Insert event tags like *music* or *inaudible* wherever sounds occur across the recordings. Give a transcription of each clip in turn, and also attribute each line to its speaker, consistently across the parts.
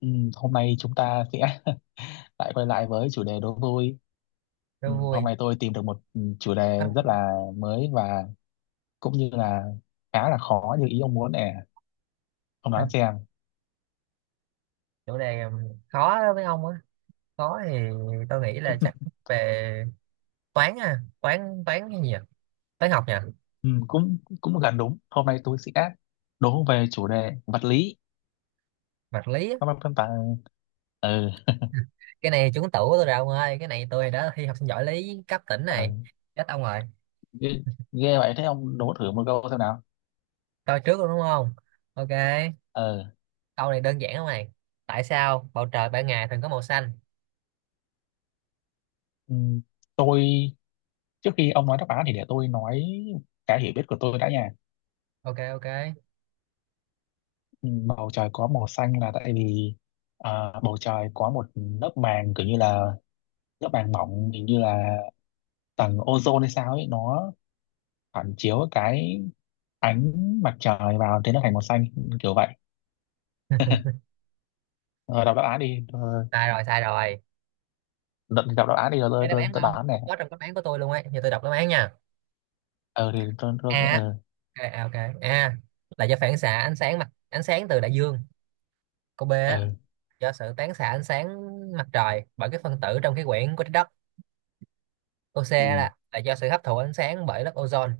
Speaker 1: Ừ, hôm nay chúng ta sẽ *laughs* lại quay lại với chủ đề đố vui. Ừ,
Speaker 2: Đố
Speaker 1: hôm
Speaker 2: vui.
Speaker 1: nay tôi tìm được một chủ đề
Speaker 2: à,
Speaker 1: rất là mới và cũng như là khá là khó như ý ông muốn nè. Ông
Speaker 2: à,
Speaker 1: đoán xem.
Speaker 2: Chủ đề khó đó với ông á. Khó thì tôi nghĩ là chắc về toán. À toán toán cái gì nhỉ, toán học nhỉ?
Speaker 1: Ừ, cũng cũng gần đúng. Hôm nay tôi sẽ đố về chủ đề vật lý.
Speaker 2: Vật lý á.
Speaker 1: Các bạn phân tán. Ừ,
Speaker 2: *laughs* Cái này trúng tủ của tôi rồi ông ơi, cái này tôi đã thi học sinh giỏi lý cấp tỉnh
Speaker 1: ừ.
Speaker 2: này. Chết ông rồi.
Speaker 1: Ghê, ghê vậy thế ông đố thử một câu xem nào.
Speaker 2: Tôi trước luôn đúng không? Ok,
Speaker 1: Ừ.
Speaker 2: câu này đơn giản không này. Tại sao bầu trời ban ngày thường có màu xanh?
Speaker 1: Ừ, tôi trước khi ông nói đáp án thì để tôi nói cái hiểu biết của tôi đã nha.
Speaker 2: Ok, ok.
Speaker 1: Ừ, bầu trời có màu xanh là tại vì bầu trời có một lớp màng kiểu như là lớp màng mỏng hình như là tầng ozone hay sao ấy, nó phản chiếu cái ánh mặt trời vào, thế nó thành màu xanh kiểu vậy. Ờ, đọc đáp án đi. Ờ,
Speaker 2: Sai rồi, sai rồi.
Speaker 1: đọc, đọc đáp án đi rồi tôi
Speaker 2: Cái đáp
Speaker 1: tôi,
Speaker 2: án của
Speaker 1: tôi
Speaker 2: ông
Speaker 1: đoán này.
Speaker 2: cũng có trong đáp án của tôi luôn ấy, giờ tôi đọc đáp án nha.
Speaker 1: Ờ thì tôi
Speaker 2: a
Speaker 1: ờ
Speaker 2: ok, ok. A là do phản xạ ánh sáng mặt ánh sáng từ đại dương. Câu B á,
Speaker 1: ờ
Speaker 2: do sự tán xạ ánh sáng mặt trời bởi các phân tử trong khí quyển của trái đất. Câu C
Speaker 1: ừ,
Speaker 2: là do sự hấp thụ ánh sáng bởi lớp ozone.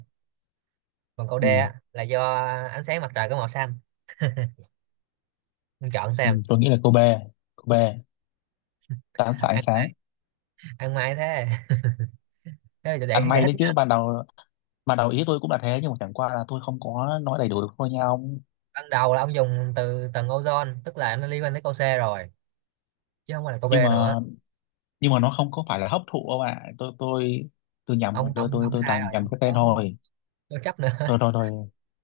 Speaker 2: Còn câu D
Speaker 1: ừ,
Speaker 2: á, là do ánh sáng mặt trời có màu xanh. Ông chọn
Speaker 1: ừ,
Speaker 2: xem.
Speaker 1: tôi nghĩ là cô B. Cô B, tán xạ ánh
Speaker 2: Ăn,
Speaker 1: sáng.
Speaker 2: ăn may thế. *laughs* Thế là
Speaker 1: Ăn
Speaker 2: để
Speaker 1: may
Speaker 2: giải
Speaker 1: đấy
Speaker 2: thích nha.
Speaker 1: chứ, ban đầu, ban đầu ý tôi cũng là thế, nhưng mà chẳng qua là tôi không có nói đầy đủ được thôi nha ông.
Speaker 2: Ban đầu là ông dùng từ tầng ozone, tức là nó liên quan tới câu C rồi, chứ không phải là câu B
Speaker 1: Nhưng
Speaker 2: nữa.
Speaker 1: mà, nhưng mà nó không có phải là hấp thụ đâu ạ. Tôi nhầm,
Speaker 2: ông
Speaker 1: tôi
Speaker 2: ông
Speaker 1: tôi
Speaker 2: ông
Speaker 1: tôi
Speaker 2: sai
Speaker 1: toàn
Speaker 2: rồi,
Speaker 1: nhầm
Speaker 2: ông
Speaker 1: cái tên thôi.
Speaker 2: có chấp nữa.
Speaker 1: Thôi thôi
Speaker 2: *laughs*
Speaker 1: thôi,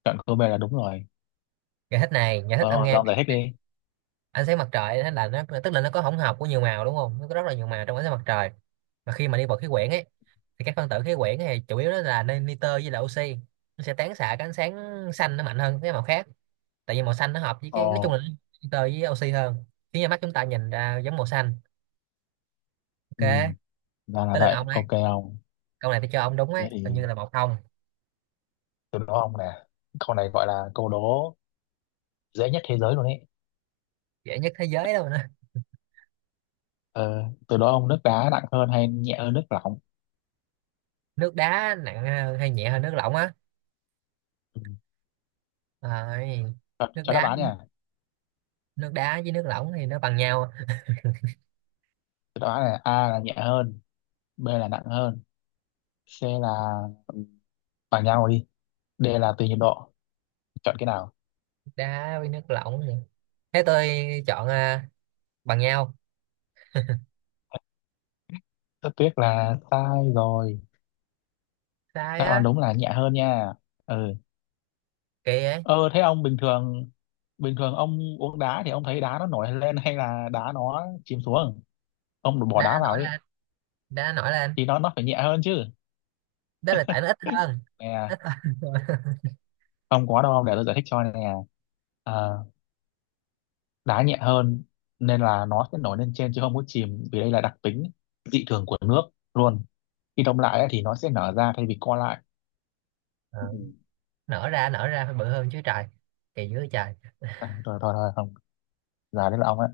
Speaker 1: cận Kobe là đúng rồi.
Speaker 2: Giải thích này, giải thích ông
Speaker 1: Ờ
Speaker 2: nghe.
Speaker 1: dòng giải thích đi.
Speaker 2: Ánh sáng mặt trời thế là nó, tức là nó có hỗn hợp của nhiều màu đúng không, nó có rất là nhiều màu trong ánh sáng mặt trời. Mà khi mà đi vào khí quyển ấy, thì các phân tử khí quyển này chủ yếu đó là nitơ với là oxy, nó sẽ tán xạ cái ánh sáng xanh nó mạnh hơn cái màu khác. Tại vì màu xanh nó hợp với
Speaker 1: Ồ.
Speaker 2: cái nói chung là nitơ với oxy hơn, khiến cho mắt chúng ta nhìn ra giống màu xanh.
Speaker 1: Ừ,
Speaker 2: Ok,
Speaker 1: ra là
Speaker 2: tới lượt
Speaker 1: vậy,
Speaker 2: ông đấy.
Speaker 1: ok ông.
Speaker 2: Câu này tôi cho ông đúng ấy,
Speaker 1: Thế
Speaker 2: coi
Speaker 1: thì
Speaker 2: như là một không.
Speaker 1: tôi đố ông nè, câu này gọi là câu đố dễ nhất thế giới luôn ấy.
Speaker 2: Dễ nhất thế giới đâu nữa?
Speaker 1: Ờ, tôi đố ông, nước đá nặng hơn hay nhẹ hơn nước lỏng?
Speaker 2: Nước đá nặng hơn hay nhẹ hơn nước lỏng á?
Speaker 1: Ừ.
Speaker 2: Rồi,
Speaker 1: cho,
Speaker 2: nước
Speaker 1: cho đáp
Speaker 2: đá,
Speaker 1: án nha.
Speaker 2: nước đá với nước lỏng thì nó bằng nhau.
Speaker 1: Cho đáp án là A là nhẹ hơn, B là nặng hơn, C là ừ, bằng nhau đi, D là tùy nhiệt độ, chọn cái nào?
Speaker 2: Đá với nước lỏng hả? Thế tôi chọn bằng nhau.
Speaker 1: Rất tiếc là sai rồi.
Speaker 2: Sai
Speaker 1: Đạo
Speaker 2: á?
Speaker 1: Hoàn đúng là nhẹ hơn nha. Ừ.
Speaker 2: Kỳ vậy.
Speaker 1: Ờ thế ông bình thường, bình thường ông uống đá thì ông thấy đá nó nổi lên hay là đá nó chìm xuống? Ông bỏ
Speaker 2: Đá
Speaker 1: đá vào
Speaker 2: nổi
Speaker 1: ấy
Speaker 2: lên, đá nổi lên.
Speaker 1: thì nó phải nhẹ hơn chứ.
Speaker 2: Đó là tại nó ít hơn,
Speaker 1: Nè,
Speaker 2: ít hơn thôi. *laughs*
Speaker 1: không có đâu, để tôi giải thích cho nè. Ờ, đá nhẹ hơn nên là nó sẽ nổi lên trên chứ không có chìm, vì đây là đặc tính dị thường của nước luôn. Khi đông lại ấy, thì nó sẽ nở ra thay vì co lại. Ừ.
Speaker 2: Ờ, nở ra, nở ra phải bự hơn chứ trời, kỳ dưới trời.
Speaker 1: À, thôi thôi thôi không, giờ đến là ông ấy.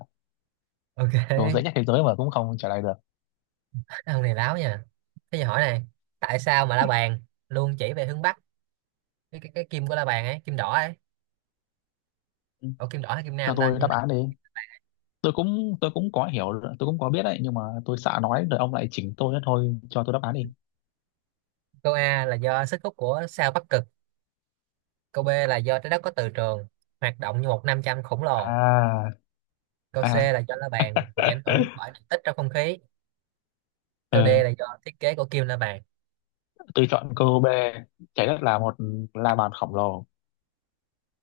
Speaker 2: Ok.
Speaker 1: Tôi dễ nhất thế giới mà cũng không trả lời được.
Speaker 2: *laughs* Ông này láo nha. Thế giờ hỏi này, tại sao mà la bàn luôn chỉ về hướng bắc? Cái kim của la bàn ấy, kim đỏ ấy.
Speaker 1: Ừ,
Speaker 2: Ủa kim đỏ hay kim
Speaker 1: cho
Speaker 2: nam ta,
Speaker 1: tôi
Speaker 2: nhưng
Speaker 1: đáp
Speaker 2: mà
Speaker 1: án đi. Tôi cũng có hiểu, tôi cũng có biết đấy, nhưng mà tôi sợ nói rồi ông lại chỉnh tôi đó thôi, cho tôi đáp án đi.
Speaker 2: câu A là do sức hút của sao bắc cực, câu B là do trái đất có từ trường hoạt động như một nam châm khổng lồ.
Speaker 1: À.
Speaker 2: Câu C
Speaker 1: À.
Speaker 2: là do la bàn bị ảnh hưởng
Speaker 1: *laughs*
Speaker 2: bởi điện tích trong không khí. Câu D
Speaker 1: Ừ,
Speaker 2: là do thiết kế của kim la bàn.
Speaker 1: tôi chọn câu B, trái đất là một la bàn khổng lồ,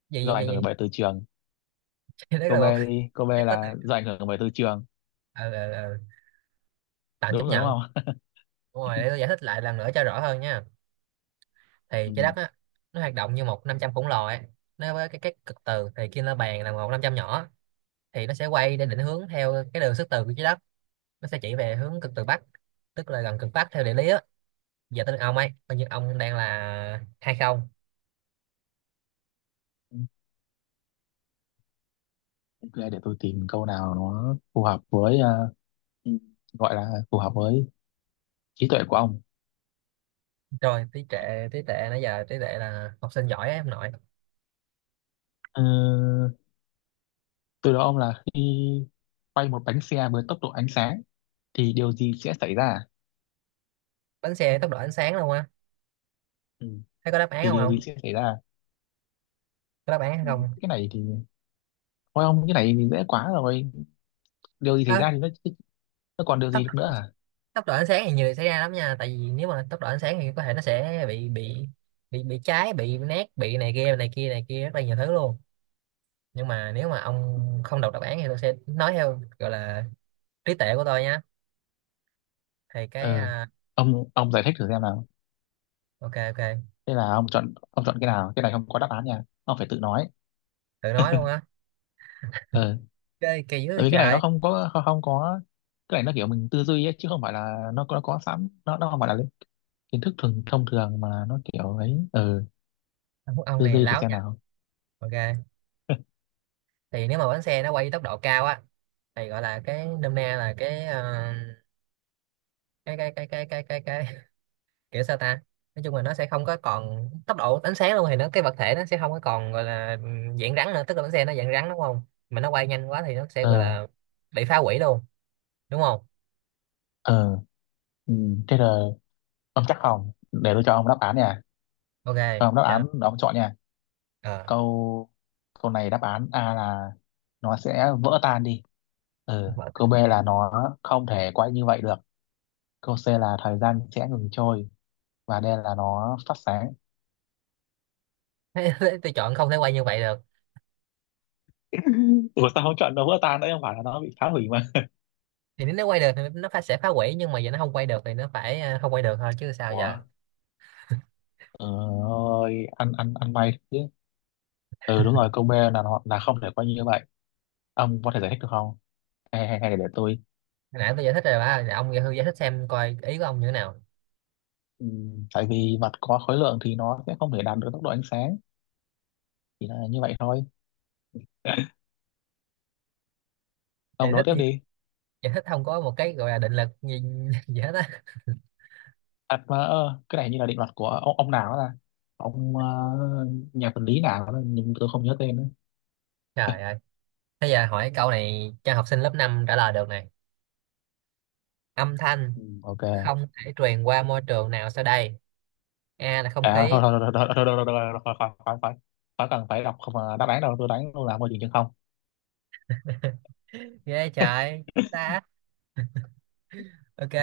Speaker 2: Gì
Speaker 1: do
Speaker 2: gì gì
Speaker 1: ảnh hưởng
Speaker 2: gì.
Speaker 1: bởi từ trường.
Speaker 2: *laughs* Đấy
Speaker 1: Câu
Speaker 2: là
Speaker 1: B
Speaker 2: một,
Speaker 1: đi, câu B
Speaker 2: nó có từ.
Speaker 1: là do ảnh hưởng bởi từ trường,
Speaker 2: ờ, ờ, ờ, Tạm
Speaker 1: đúng
Speaker 2: chấp
Speaker 1: rồi đúng
Speaker 2: nhận.
Speaker 1: không?
Speaker 2: Đúng rồi, để tôi giải thích lại lần nữa cho rõ hơn nha.
Speaker 1: *laughs*
Speaker 2: Thì trái
Speaker 1: Ừ.
Speaker 2: đất á, nó hoạt động như một 500 khổng lồ ấy. Nó với cái các cực từ thì kim la bàn là một 500 nhỏ, thì nó sẽ quay để định hướng theo cái đường sức từ của trái đất. Nó sẽ chỉ về hướng cực từ bắc, tức là gần cực bắc theo địa lý á. Giờ tới lượt ông ấy, coi như ông đang là hai không.
Speaker 1: Ok, để tôi tìm câu nào nó phù hợp với ừ, gọi là phù hợp với trí tuệ của ông.
Speaker 2: Rồi, tí trệ, tí tệ, nãy giờ tí tệ là học sinh giỏi ấy, ông nội.
Speaker 1: ừ, Từ đó ông là khi quay một bánh xe với tốc độ ánh sáng thì điều gì sẽ xảy ra?
Speaker 2: Bánh xe tốc độ ánh sáng luôn á?
Speaker 1: Ừ.
Speaker 2: Thấy có đáp án
Speaker 1: Thì
Speaker 2: không
Speaker 1: điều
Speaker 2: không?
Speaker 1: gì sẽ xảy ra?
Speaker 2: Có đáp án hay
Speaker 1: Ừ,
Speaker 2: không?
Speaker 1: cái này thì thôi ông, cái này thì dễ quá rồi, điều gì xảy
Speaker 2: à,
Speaker 1: ra thì nó còn điều
Speaker 2: Tốc,
Speaker 1: gì được nữa à?
Speaker 2: độ ánh sáng thì nhiều điều xảy ra lắm nha, tại vì nếu mà tốc độ ánh sáng thì có thể nó sẽ bị cháy, bị nát, bị này kia này kia này kia, rất là nhiều thứ luôn. Nhưng mà nếu mà ông không đọc đáp án thì tôi sẽ nói theo gọi là trí tuệ của tôi nhá. Thì cái.
Speaker 1: Ờ. Ông giải thích thử xem nào.
Speaker 2: Ok, ok.
Speaker 1: Thế là ông chọn, ông chọn cái nào? Cái này không có đáp án nha, ông phải tự nói.
Speaker 2: Tự nói luôn á?
Speaker 1: Ờ,
Speaker 2: Chơi kỳ dữ
Speaker 1: tại
Speaker 2: vậy
Speaker 1: vì cái này nó
Speaker 2: trời.
Speaker 1: không có, không có, cái này nó kiểu mình tư duy ấy, chứ không phải là nó có sẵn, nó không phải là kiến thức thông thường, mà nó kiểu ấy. Ờ
Speaker 2: Ông
Speaker 1: Tư
Speaker 2: này
Speaker 1: duy thử
Speaker 2: láo
Speaker 1: xem
Speaker 2: nha.
Speaker 1: nào.
Speaker 2: Ok,
Speaker 1: *laughs*
Speaker 2: thì nếu mà bánh xe nó quay tốc độ cao á, thì gọi là cái nôm na là cái. Cái kiểu sao ta, nói chung là nó sẽ không có còn tốc độ ánh sáng luôn, thì nó cái vật thể nó sẽ không có còn gọi là dạng rắn nữa, tức là bánh xe nó dạng rắn đúng không, mà nó quay nhanh quá thì nó sẽ
Speaker 1: ờ
Speaker 2: gọi là bị phá hủy luôn đúng không?
Speaker 1: ờ ừ. Thế là ông chắc không, để tôi cho ông đáp án nha.
Speaker 2: Ok,
Speaker 1: Cho ông đáp
Speaker 2: cho.
Speaker 1: án, ông chọn nha.
Speaker 2: Ờ.
Speaker 1: Câu câu này đáp án A là nó sẽ vỡ tan đi, ừ, câu B
Speaker 2: *laughs*
Speaker 1: là nó không thể quay như vậy được, câu C là thời gian sẽ ngừng trôi, và D là nó phát sáng.
Speaker 2: Tôi chọn không thể quay như vậy được.
Speaker 1: *laughs* Ủa sao không chọn nó vỡ tan, đấy không phải là nó bị phá hủy mà?
Speaker 2: Thì nếu nó quay được thì nó phải sẽ phá hủy, nhưng mà giờ nó không quay được thì nó phải, không quay được thôi chứ sao
Speaker 1: Ủa.
Speaker 2: giờ.
Speaker 1: Ừ, ơi, ăn ăn ăn may chứ. Ừ, đúng rồi, câu B là nó là không thể quay như vậy. Ông có thể giải thích được không, hay hay, hay để tôi?
Speaker 2: Hồi nãy tôi giải thích rồi ba. Nè, ông giải giải thích xem coi ý của ông như thế nào.
Speaker 1: Ừ, tại vì vật có khối lượng thì nó sẽ không thể đạt được tốc độ ánh sáng, chỉ là như vậy thôi. Ông
Speaker 2: giải
Speaker 1: đố
Speaker 2: thích
Speaker 1: tiếp
Speaker 2: như
Speaker 1: đi.
Speaker 2: giải thích không có một cái gọi là định lực gì, *laughs* gì hết á.
Speaker 1: À mà ờ, cái này như là định luật của ông nào đó, là ông ờ, nhà vật lý nào đó, nhưng tôi không nhớ tên nữa.
Speaker 2: Trời ơi, thế giờ hỏi câu này cho học sinh lớp 5 trả lời được nè. Âm thanh
Speaker 1: Ừ. Ok.
Speaker 2: không thể truyền qua môi trường nào sau đây, A là không
Speaker 1: À, thôi
Speaker 2: khí.
Speaker 1: thôi thôi thôi thôi thôi thôi thôi thôi khỏi, khỏi khỏi khỏi cần phải đọc không mà đáp án đâu, tôi đánh luôn là môi trường chân không.
Speaker 2: *laughs* Ghê trời ta. Ok,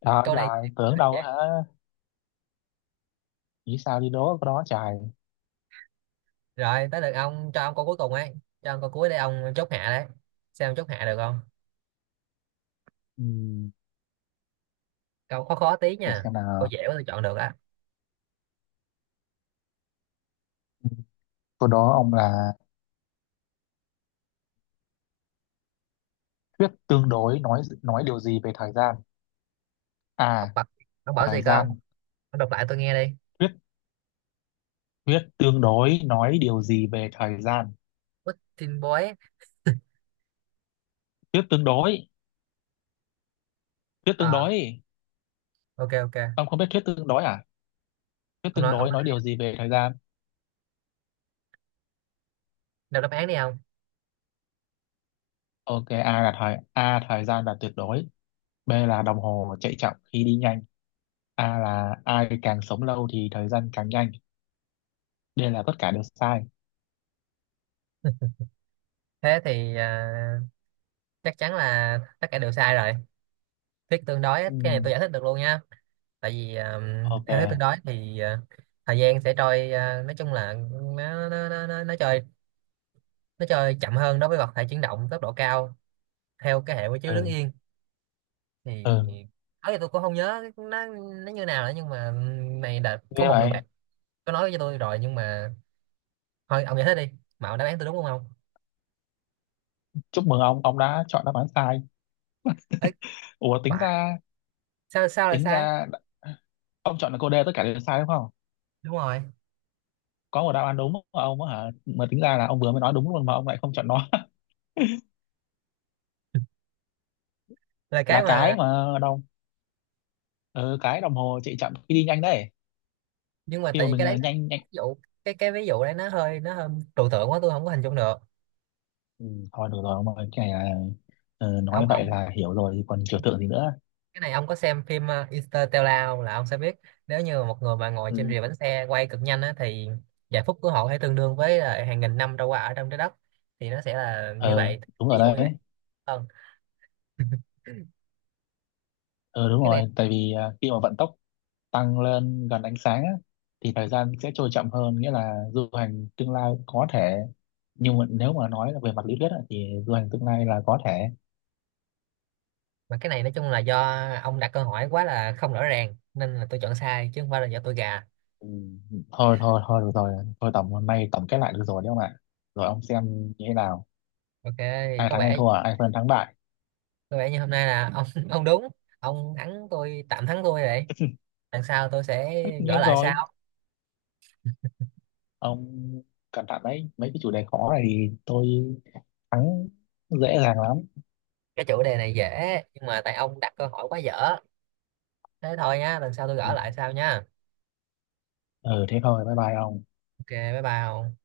Speaker 1: Trời
Speaker 2: câu này.
Speaker 1: trời, tưởng đâu á hả? Nghĩ sao đi đố cái đó trời.
Speaker 2: Rồi tới lượt ông, cho ông câu cuối cùng ấy, cho ông câu cuối để ông chốt hạ đấy, xem ông chốt hạ được không.
Speaker 1: Ừm,
Speaker 2: Câu khó khó tí
Speaker 1: để
Speaker 2: nha,
Speaker 1: xem
Speaker 2: câu
Speaker 1: nào.
Speaker 2: dễ quá tôi chọn được á.
Speaker 1: Ừ, câu đó ông là thuyết tương đối nói điều gì về thời gian?
Speaker 2: Ông
Speaker 1: À,
Speaker 2: bật, ông bảo
Speaker 1: thời
Speaker 2: gì cơ ông?
Speaker 1: gian.
Speaker 2: Ông đọc lại tôi nghe đi.
Speaker 1: Thuyết thuyết tương đối nói điều gì về thời gian?
Speaker 2: Putin boy.
Speaker 1: Thuyết tương đối, thuyết tương
Speaker 2: à
Speaker 1: đối.
Speaker 2: ok, ok.
Speaker 1: Ông không biết thuyết tương đối à? Thuyết
Speaker 2: Ông
Speaker 1: tương
Speaker 2: nói, ông
Speaker 1: đối
Speaker 2: nói
Speaker 1: nói
Speaker 2: đi.
Speaker 1: điều gì về thời gian?
Speaker 2: Đọc đáp án đi ông.
Speaker 1: Ok, A thời gian là tuyệt đối, B là đồng hồ chạy chậm khi đi nhanh, A là ai càng sống lâu thì thời gian càng nhanh, D là tất cả đều sai.
Speaker 2: Thế thì, chắc chắn là tất cả đều sai rồi. Thuyết tương đối á,
Speaker 1: Ừ,
Speaker 2: cái này tôi giải thích được luôn nha. Tại vì
Speaker 1: ok,
Speaker 2: theo thứ tự đó thì, thời gian sẽ trôi, nói chung là nó trôi, nó trôi chậm hơn đối với vật thể chuyển động tốc độ cao theo cái hệ quy chiếu đứng
Speaker 1: ừ,
Speaker 2: yên thì
Speaker 1: ừ.
Speaker 2: ấy. Tôi cũng không nhớ nó như nào nữa, nhưng mà này đợt có
Speaker 1: Nghe
Speaker 2: một người bạn
Speaker 1: vậy,
Speaker 2: có nói với tôi rồi, nhưng mà thôi, ông giải thích đi. Mà ông, đáp án tôi đúng không ông?
Speaker 1: chúc mừng ông đã chọn đáp án sai.
Speaker 2: Ấy,
Speaker 1: Ủa
Speaker 2: phải. Sao sao lại
Speaker 1: tính
Speaker 2: sai?
Speaker 1: ra ông chọn là cô D tất cả đều sai đúng không?
Speaker 2: Đúng rồi.
Speaker 1: Có một đáp án đúng của ông á hả? Mà tính ra là ông vừa mới nói đúng luôn mà ông lại không chọn nó. *laughs*
Speaker 2: Là cái
Speaker 1: Là cái
Speaker 2: mà,
Speaker 1: mà đâu, ờ, cái đồng hồ chạy chậm khi đi nhanh đấy,
Speaker 2: nhưng mà
Speaker 1: khi
Speaker 2: tại
Speaker 1: mà
Speaker 2: vì
Speaker 1: mình
Speaker 2: cái
Speaker 1: ờ,
Speaker 2: đấy nó,
Speaker 1: nhanh nhanh.
Speaker 2: ví dụ, cái ví dụ đấy nó hơi, nó hơi trừu tượng quá tôi không có hình dung được.
Speaker 1: Ừ, thôi được rồi ông ơi, cái này là ờ,
Speaker 2: ông
Speaker 1: nói vậy
Speaker 2: ông
Speaker 1: là hiểu rồi thì còn trừu tượng gì nữa.
Speaker 2: cái này ông có xem phim Interstellar không là ông sẽ biết. Nếu như một người mà ngồi trên
Speaker 1: Ừ.
Speaker 2: rìa bánh xe quay cực nhanh á, thì giây phút của họ có tương đương với là hàng nghìn năm trôi qua ở trong trái đất, thì nó sẽ là như
Speaker 1: Ờ
Speaker 2: vậy.
Speaker 1: đúng
Speaker 2: Ví
Speaker 1: rồi
Speaker 2: dụ như vậy
Speaker 1: đấy.
Speaker 2: hơn. *laughs*
Speaker 1: Ờ đúng
Speaker 2: Cái này,
Speaker 1: rồi, tại vì ờ, khi mà vận tốc tăng lên gần ánh sáng á, thì thời gian sẽ trôi chậm hơn, nghĩa là du hành tương lai có thể, nhưng mà nếu mà nói là về mặt lý thuyết á, thì du hành tương lai là có thể.
Speaker 2: mà cái này nói chung là do ông đặt câu hỏi quá là không rõ ràng nên là tôi chọn sai, chứ không phải là do tôi gà.
Speaker 1: Ừ. Thôi thôi thôi được rồi, thôi tổng, hôm nay tổng kết lại được rồi đấy ông ạ. Rồi ông xem như thế nào,
Speaker 2: Ok, thì
Speaker 1: ai
Speaker 2: có
Speaker 1: thắng ai
Speaker 2: vẻ,
Speaker 1: thua, ai phân thắng bại?
Speaker 2: có vẻ như hôm nay là ông *laughs* ông đúng, ông thắng tôi, tạm thắng tôi rồi, lần sau tôi sẽ
Speaker 1: Tất
Speaker 2: gỡ
Speaker 1: nhiên
Speaker 2: lại
Speaker 1: rồi.
Speaker 2: sau.
Speaker 1: Ông cẩn thận đấy, mấy cái chủ đề khó này thì tôi thắng dễ dàng lắm.
Speaker 2: Cái chủ đề này dễ nhưng mà tại ông đặt câu hỏi quá dở. Thế thôi nha, lần sau tôi gỡ lại sau nha.
Speaker 1: Ừ thế thôi, bye bye ông.
Speaker 2: Ok, bye bye.